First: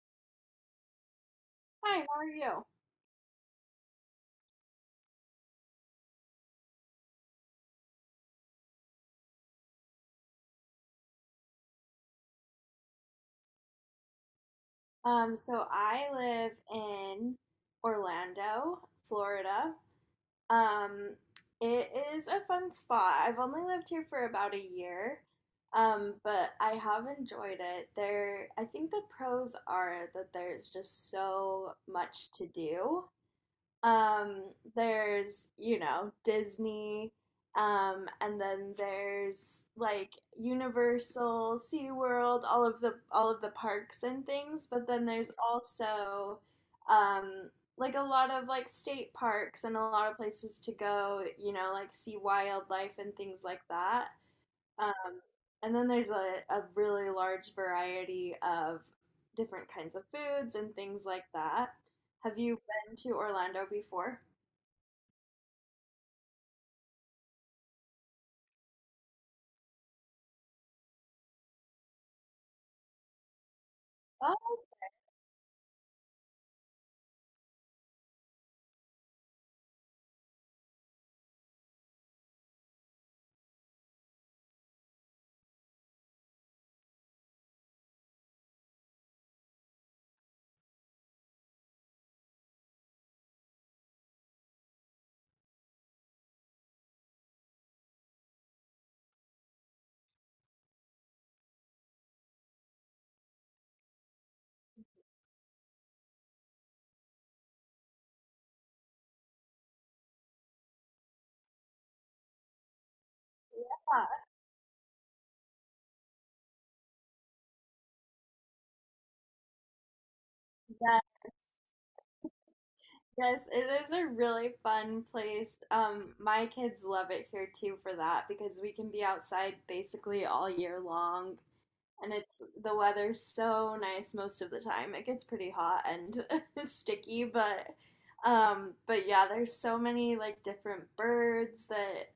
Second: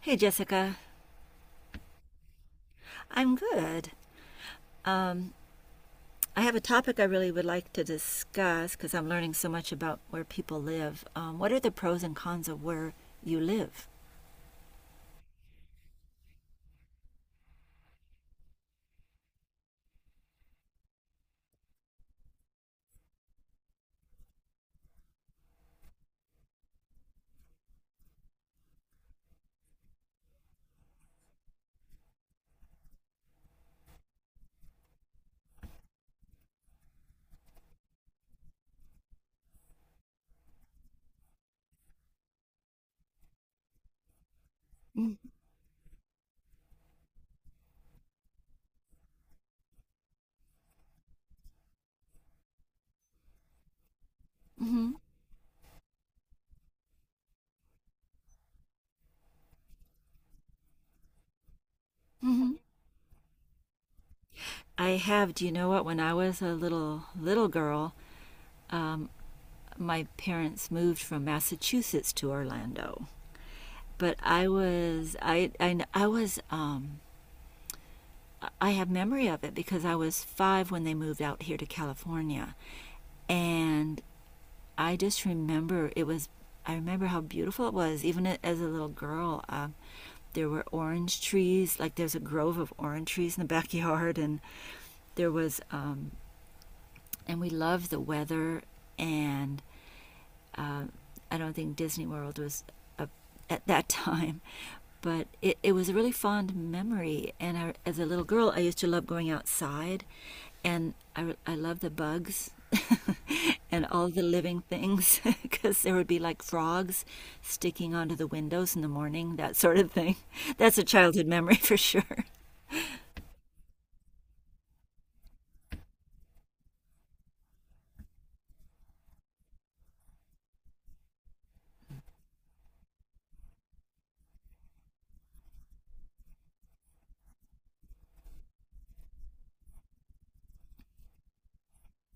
Hey, Jessica. Hi, how are you? I'm good. Um, I have a topic I really would like to discuss because I'm learning so much about where people live. What are the pros and cons of where you live? So I live in Orlando, Florida. Um, it is a fun spot. I've only lived here for about a year, but I have enjoyed it. There, I think the pros are that there's just so much to do. Um, there's, you know, Disney, and then there's like Universal, SeaWorld, all of the parks and things, but then there's also um like a lot of like state parks and a lot of places to go, you know, like see wildlife and things like that. Mm-hmm. Um, and then there's a really large variety of different kinds of foods and things like that. Have Hmm. you been to Orlando before? I have. Do you know what? When I was a little girl, um, my parents moved from Massachusetts to Orlando. But I Oh, was I I, I was um, I have memory of it because I was 5 when they moved out here to California, and I just remember it was. I remember how beautiful it was, even as a little girl. There were orange trees, like there's a grove of orange trees in the backyard, and there was, and we loved the weather, and um, I don't think Disney World was a, at that time, but it was a really fond memory. And I, as a little girl, I used to love going outside, and I love the bugs and yeah. all the living things because there would be like frogs sticking onto the windows in the morning, that sort of thing. That's a Yeah, childhood memory for sure. yes, it is a really fun place. My kids love it here too for that because we can be outside basically all year long. And it's the weather's so nice most of the time. It gets pretty hot and sticky, but yeah, there's so many like different birds that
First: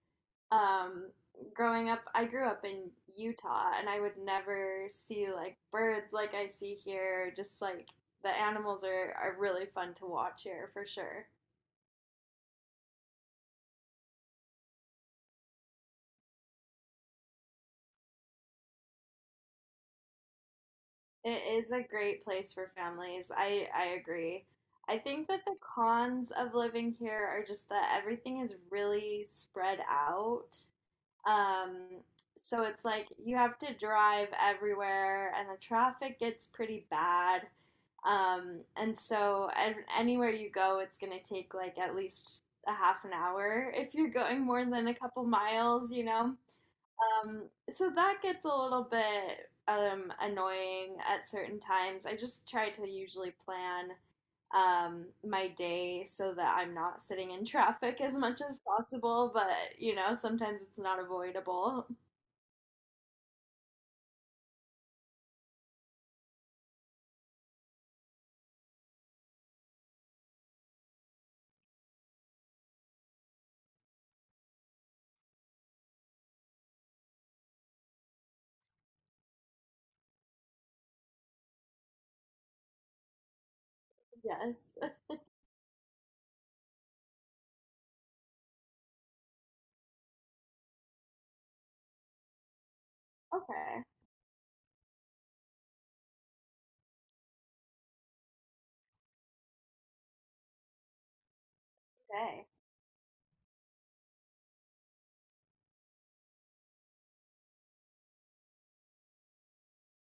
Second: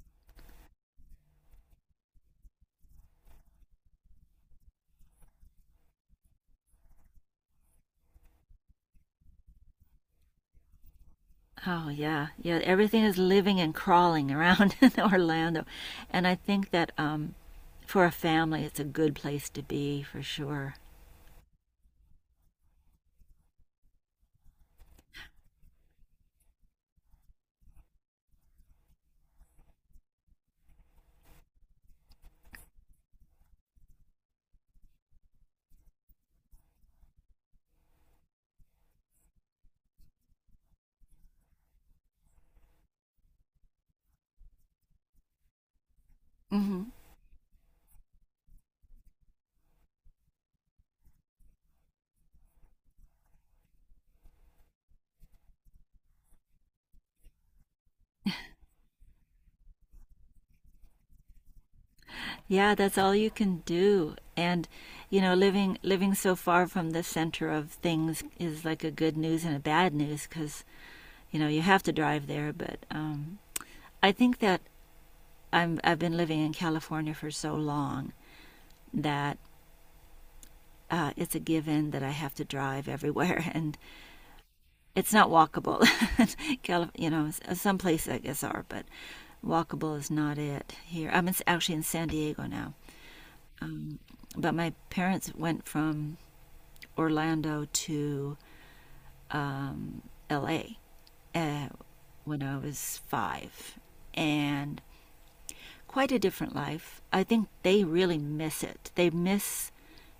um growing up I grew up in Utah and I would never see like birds like I see here. Just like the animals are really fun to watch here for sure. Oh, yeah. Yeah, everything is living and crawling around in Orlando. And I think that for a family, it's a good place to be for sure. It is a great place for families. I agree. I think that the cons of living here are just that everything is really spread out. Um, so it's like you have to drive everywhere, and the traffic gets pretty bad. And so anywhere you go, it's going to take like at least a half an hour if you're going more than a couple miles, you know? Hmm. Um, so that gets a little bit annoying at certain times. I just try to usually plan my day so that I'm not sitting in traffic as much as possible, but you know, sometimes it's not avoidable. Yeah, that's all you can do. Living so far from the center of things is like a good news and a bad news because, you have to drive there. But I think that I've been living in California for so long that it's a given that I have to drive everywhere. And Yes. it's not walkable. you know, some places I guess are, but walkable is not it here. Actually in San Diego now. Okay. Um, but my parents went from Orlando to um, L.A. Uh, when Okay. I was 5, and quite a different life. I think they really miss it. They miss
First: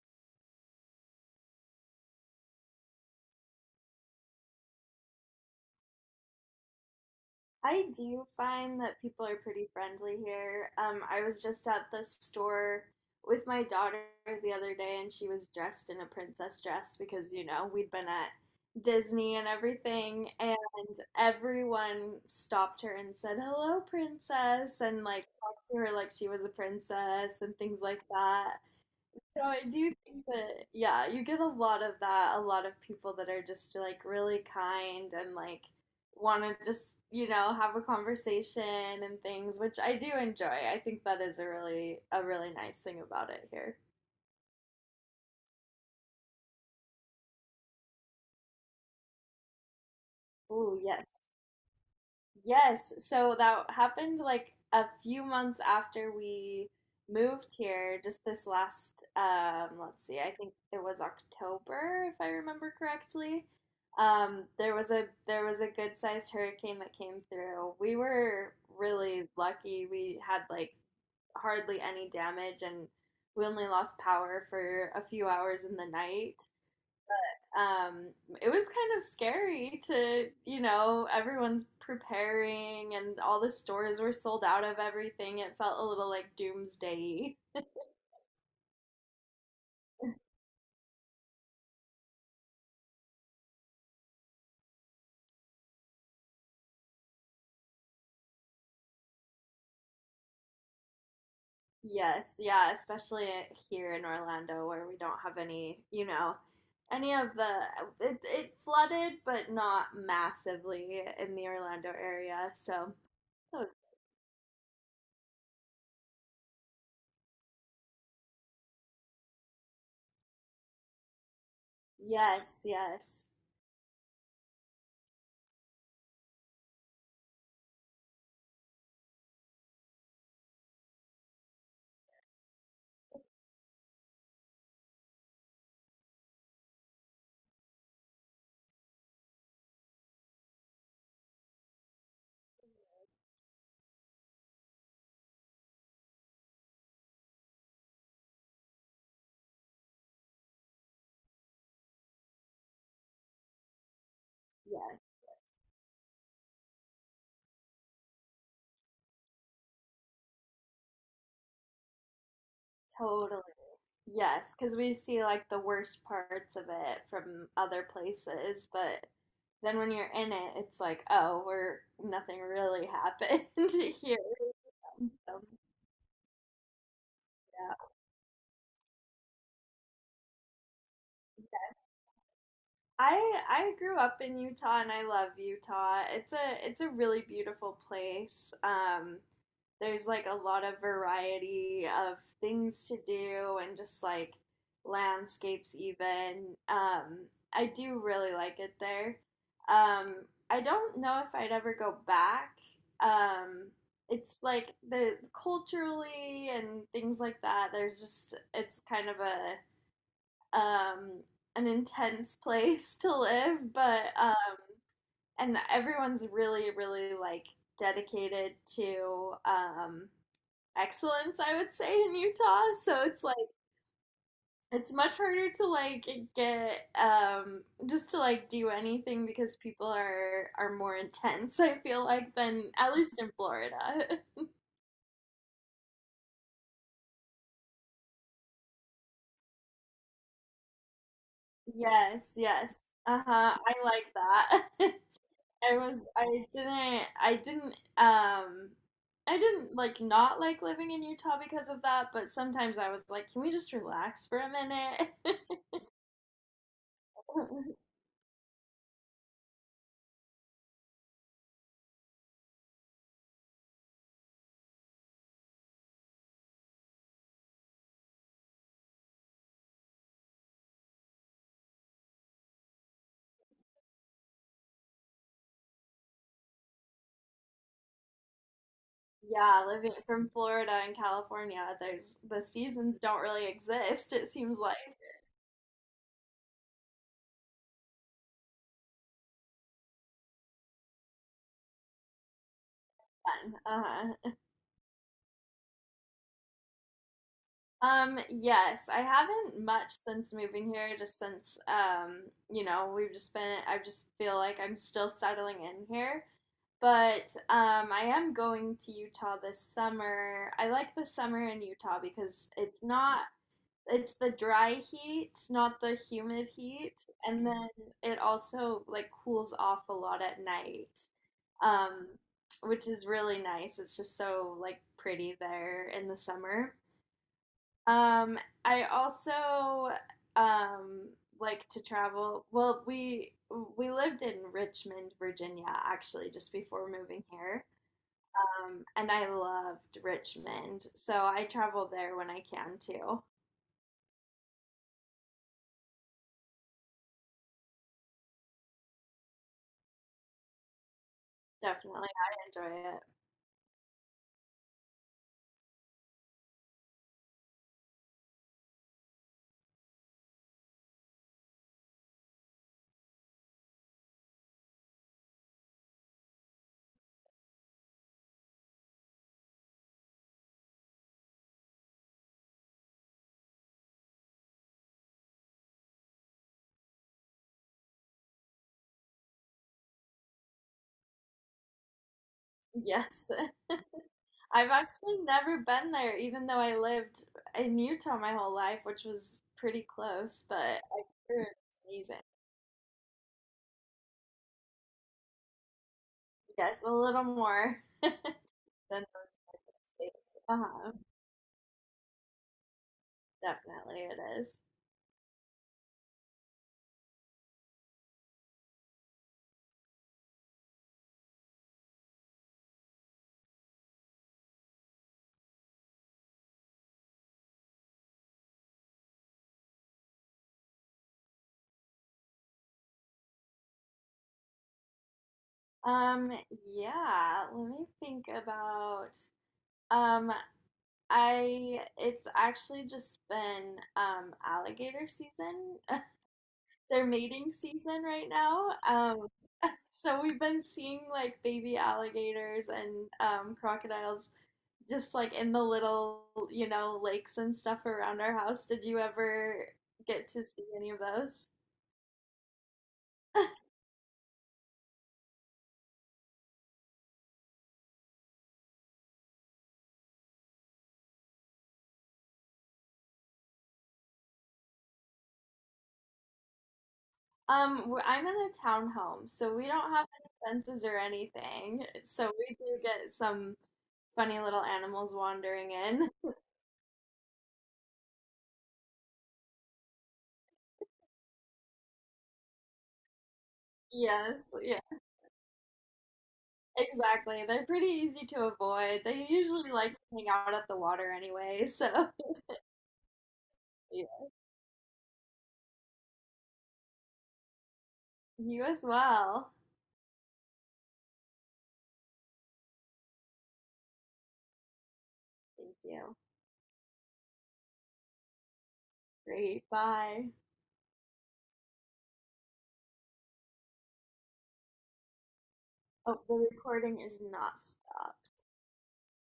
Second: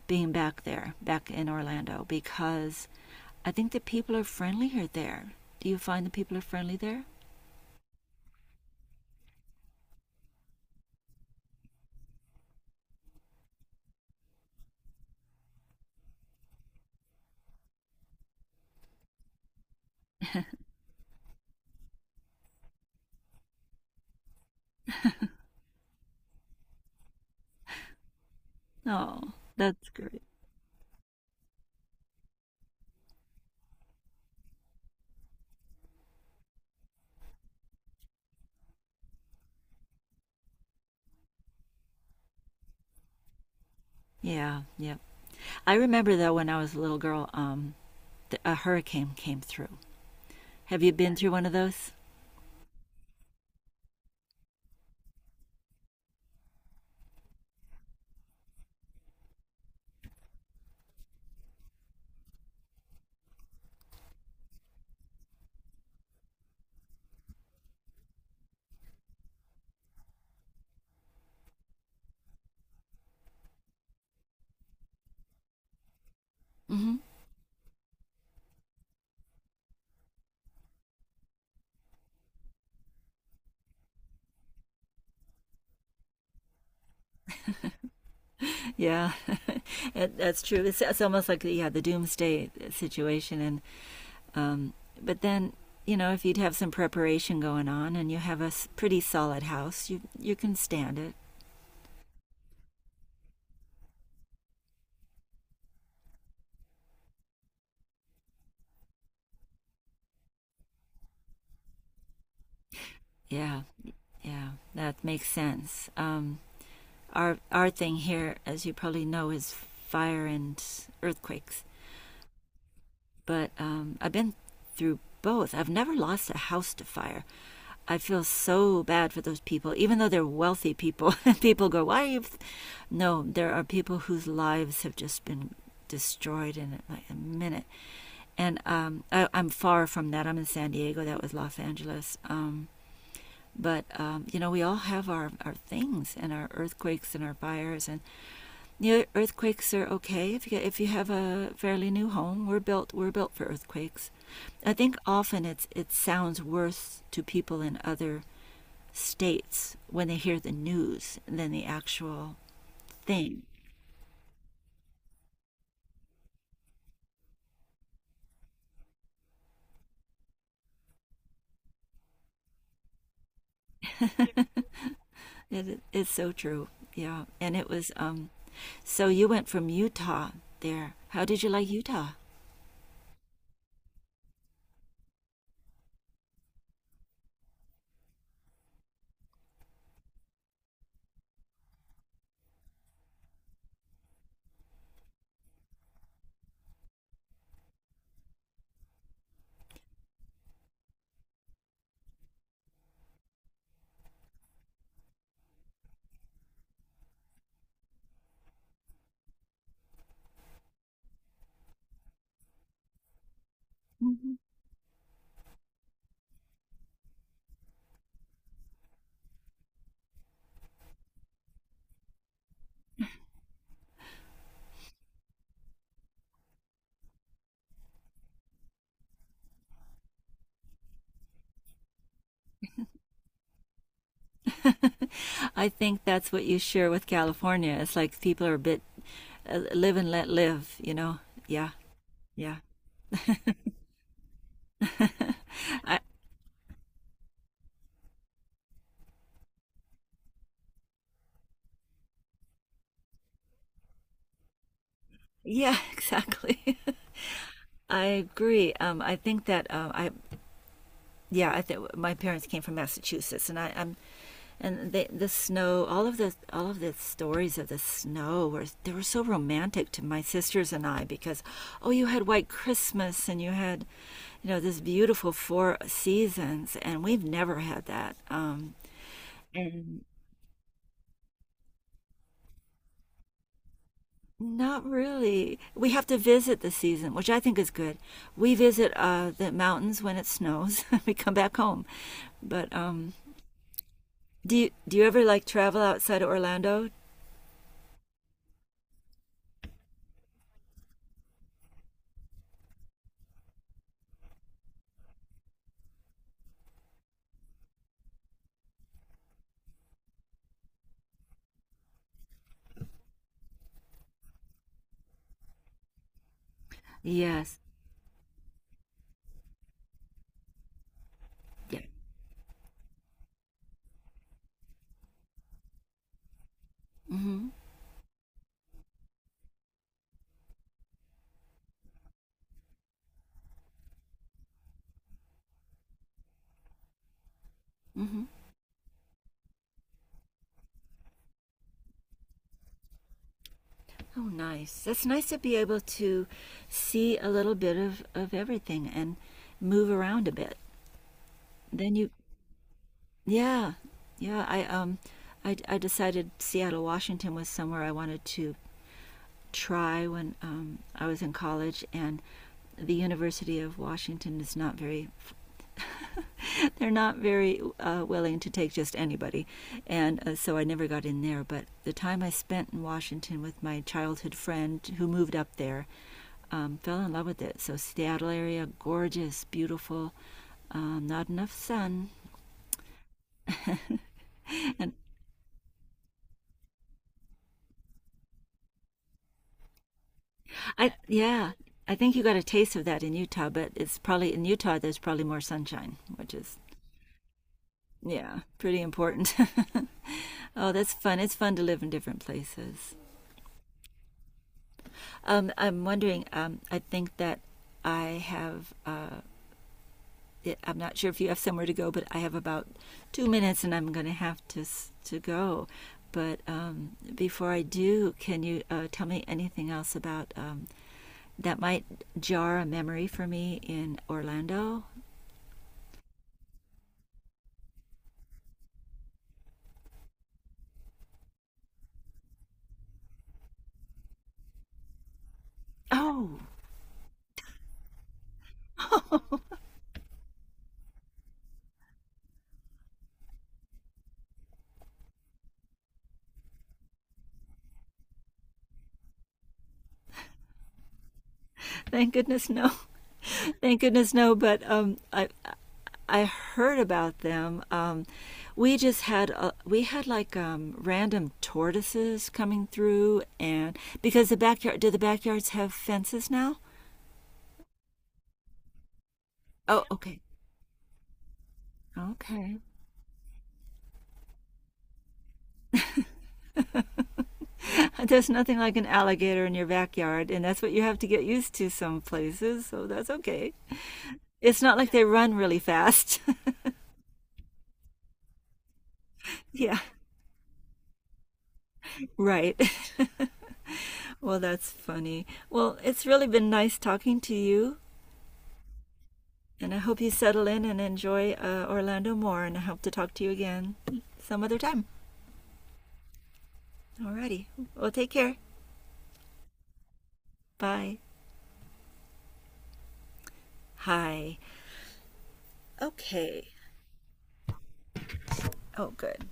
being back there, back in Orlando, because I think the people are friendlier there. Do you find the people are friendly there? I do find that people are pretty friendly here. I was just at the store with my daughter the other day, and she was dressed in a princess dress because, you know, we'd been at Disney and everything, and everyone stopped her and said, "Hello, princess," and like talked to her like she was a princess and things like that. Oh, So I that's do great. think that, yeah, you get a lot of that, a lot of people that are just like really kind and like want to just, you know, have a conversation and things, which I do enjoy. I think that is a really nice thing about it here. Yeah, yeah. I remember though when I was a little girl, a hurricane came through. Oh, Have you yes. been through one of those? Yes, so that happened like a few months after we moved here, just this last let's see, I think it was October if I remember correctly. There was a there was a good-sized hurricane that came through. We were really lucky. We had like hardly any damage and we only lost power for a few hours in the night. Hmm. um, it was kind of scary to, you know, everyone's preparing and all the stores were sold out of everything. It felt a little like doomsday. Yeah, that's true. It's almost like yeah, the doomsday situation, and um, but then you know if you'd have some preparation going on and you have a pretty solid house, you can stand it. Yes, yeah, especially here in Orlando where we don't have any, you know, any of the it flooded, but not massively in the Orlando area. So, that Yeah, was- yeah, that makes sense. Our thing here, as you probably know, is fire and earthquakes. yes, yes. But I've been through both. I've never lost a house to fire. I feel so bad for those people, even though they're wealthy people. People go, why are you? No, there are people whose lives have just been destroyed in like a minute. And I'm far from that. I'm in San Diego. That was Los Angeles. But you know, we all have our things and our earthquakes and our fires, and new earthquakes are okay if if you have a fairly new home. We're built for earthquakes. I Yeah, think often it sounds worse to people in other states when they hear the news than the actual totally. thing. Yes, because we see like the worst parts of it from other places, but then when you're in it, it's like, oh, we're nothing really happened here. Um, It's so true. Yeah, and it was so you went from Utah there. How did you like Utah? I grew up in Utah and I love Utah. It's a really beautiful place. There's like a lot of variety of things to do and just like landscapes even. I do really like it there. Um, I don't know if I'd ever go back. Um, it's like the culturally and things like that. There's just it's kind of a um, an intense place to live, but Mm-hmm. And everyone's really, really like dedicated to excellence. I would say in Utah, so it's like it's much harder to like get just to like do anything because people are more intense. I feel like than at least in Florida. I think that's what you share with California. It's like people are a bit live and let live. You know? Yeah, Yes, yeah. yes. Uh-huh. I like that. I I, was I didn't like not like living in Utah because of that, but sometimes I was like, can we just relax for a minute? yeah, exactly. I agree. I think that I yeah, I think my parents came from Massachusetts, and I'm and they, the snow, all of the stories of the snow were they were so romantic to my sisters and I because oh, you had White Christmas and you had you know this beautiful four seasons, and we've never had that. Yeah, living from Florida and California, there's the seasons don't really exist, it seems Not like really. We have to visit the season, which I think is good. We visit the mountains when it snows. We come back home. But then. Uh-huh. do you ever like travel outside of Orlando? Yes, I haven't much since moving here, just since you know, we've just been I just feel like I'm still settling in here. But I am going to Utah this summer. I like the summer in Utah because it's not, it's the dry heat, not the humid heat. And Yes. then it also like cools off a lot at night, Yeah. um, which is really nice. It's just so like pretty there in the summer. Mm-hmm. Um, I also um, like to travel. Well, we lived in Richmond, Virginia, actually, just before moving here. Mm-hmm. And I loved Richmond, so I travel there when I can too. Oh, nice. That's nice to be able to see a little bit of everything and move around a bit. Then Definitely, you, I enjoy it. yeah, yeah. I I decided Seattle, Washington was somewhere I wanted to try when I was in college, and the University of Washington is not very, they're not very willing to take just anybody. And so I never got in there. But the time I spent in Washington with my childhood friend who moved up there, fell in love with it. So Seattle area, gorgeous, beautiful, not enough sun. Yes, I've And actually never been there, even though I lived in Utah my whole life, which was pretty close, but I hear yeah, it's I think you amazing. got a taste of that in Utah, but it's probably in Utah, there's probably more sunshine, which is Yes, a little more yeah, pretty than those important. United States. Oh, that's Uh-huh. fun. It's fun to live in different places. Definitely it is. I'm wondering, I think that I have, I'm not sure if you have somewhere to go, but I have about 2 minutes and I'm going to have to go. But before I do, can you tell me anything else about that might jar a memory for me in Orlando? Um, yeah, let me think about um I it's actually just been alligator season. Oh, They're mating season right now. So we've been seeing like baby alligators and crocodiles just like in the little, you know, lakes and stuff around our house. Did you ever get to see any of those? thank goodness, no. Thank goodness, no. But I heard about them. We just had we had like random tortoises coming through, and because the backyard do the backyards have fences now? I'm in a townhome, so we Oh, don't have okay, any fences or anything. So we okay. do get some funny little animals wandering in. There's nothing like an alligator in your backyard, and that's what you have to get used to some places. So that's okay. Yes, It's not yes. like they run really fast. Exactly. They're pretty easy to avoid. They usually Yeah, like to hang out at the water anyway, so right. yeah. Well, that's funny. Well, it's really been nice talking to you. You as well. And I hope you settle in and enjoy Orlando more. And I hope to talk to you again some other time. Thank you. Alrighty. Well, take care. Great. Bye. Bye. Hi. Oh, the Okay. recording is not stopped. Oh, good.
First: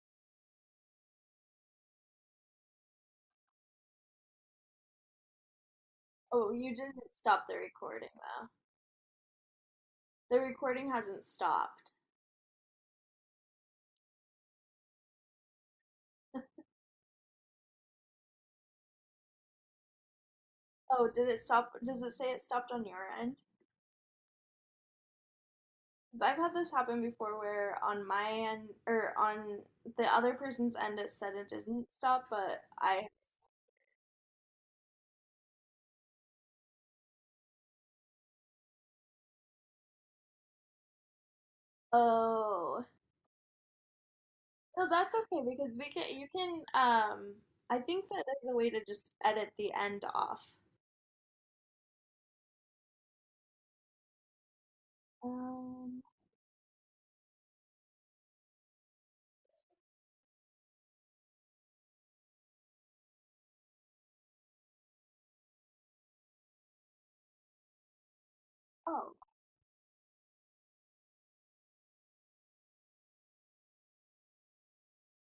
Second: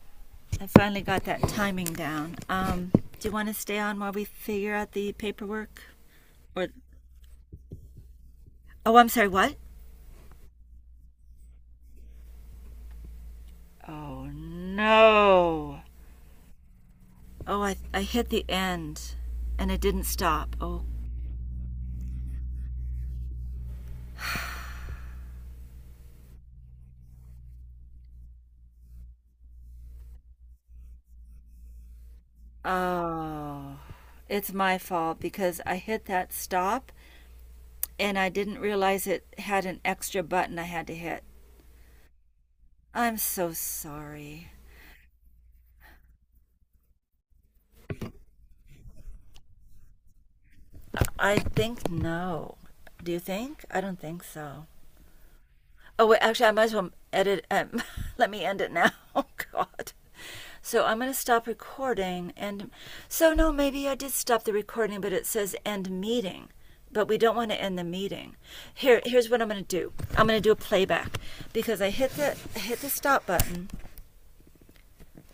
I finally got that timing down. Do you want to stay on while we figure out the paperwork? Oh, Or you didn't stop the recording though. oh, I'm sorry. What? The recording hasn't stopped. Oh no. Oh, I hit the end, and it didn't stop. Oh. Oh, did it stop? Does it say it stopped on your end? Because I've had this happen before where on my end or on the other person's end it said it didn't stop, but Oh. It's my fault because I hit that stop and I didn't realize it had an extra button I had to hit. oh. I'm so sorry. No, that's okay because we can you can I think that there's a way to just edit the end off. I think no. Do you think? I don't think so. Um, Oh, wait, actually, I might as well edit. Let me end it now. Oh, God. So I'm going to stop recording. And so, no, maybe I did stop the recording, but it says end meeting. But we don't want to end the meeting. Oh. Here's what I'm going to do. I'm going to do a playback because I hit the stop button.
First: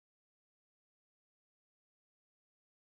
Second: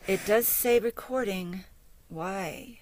It does say recording. Why?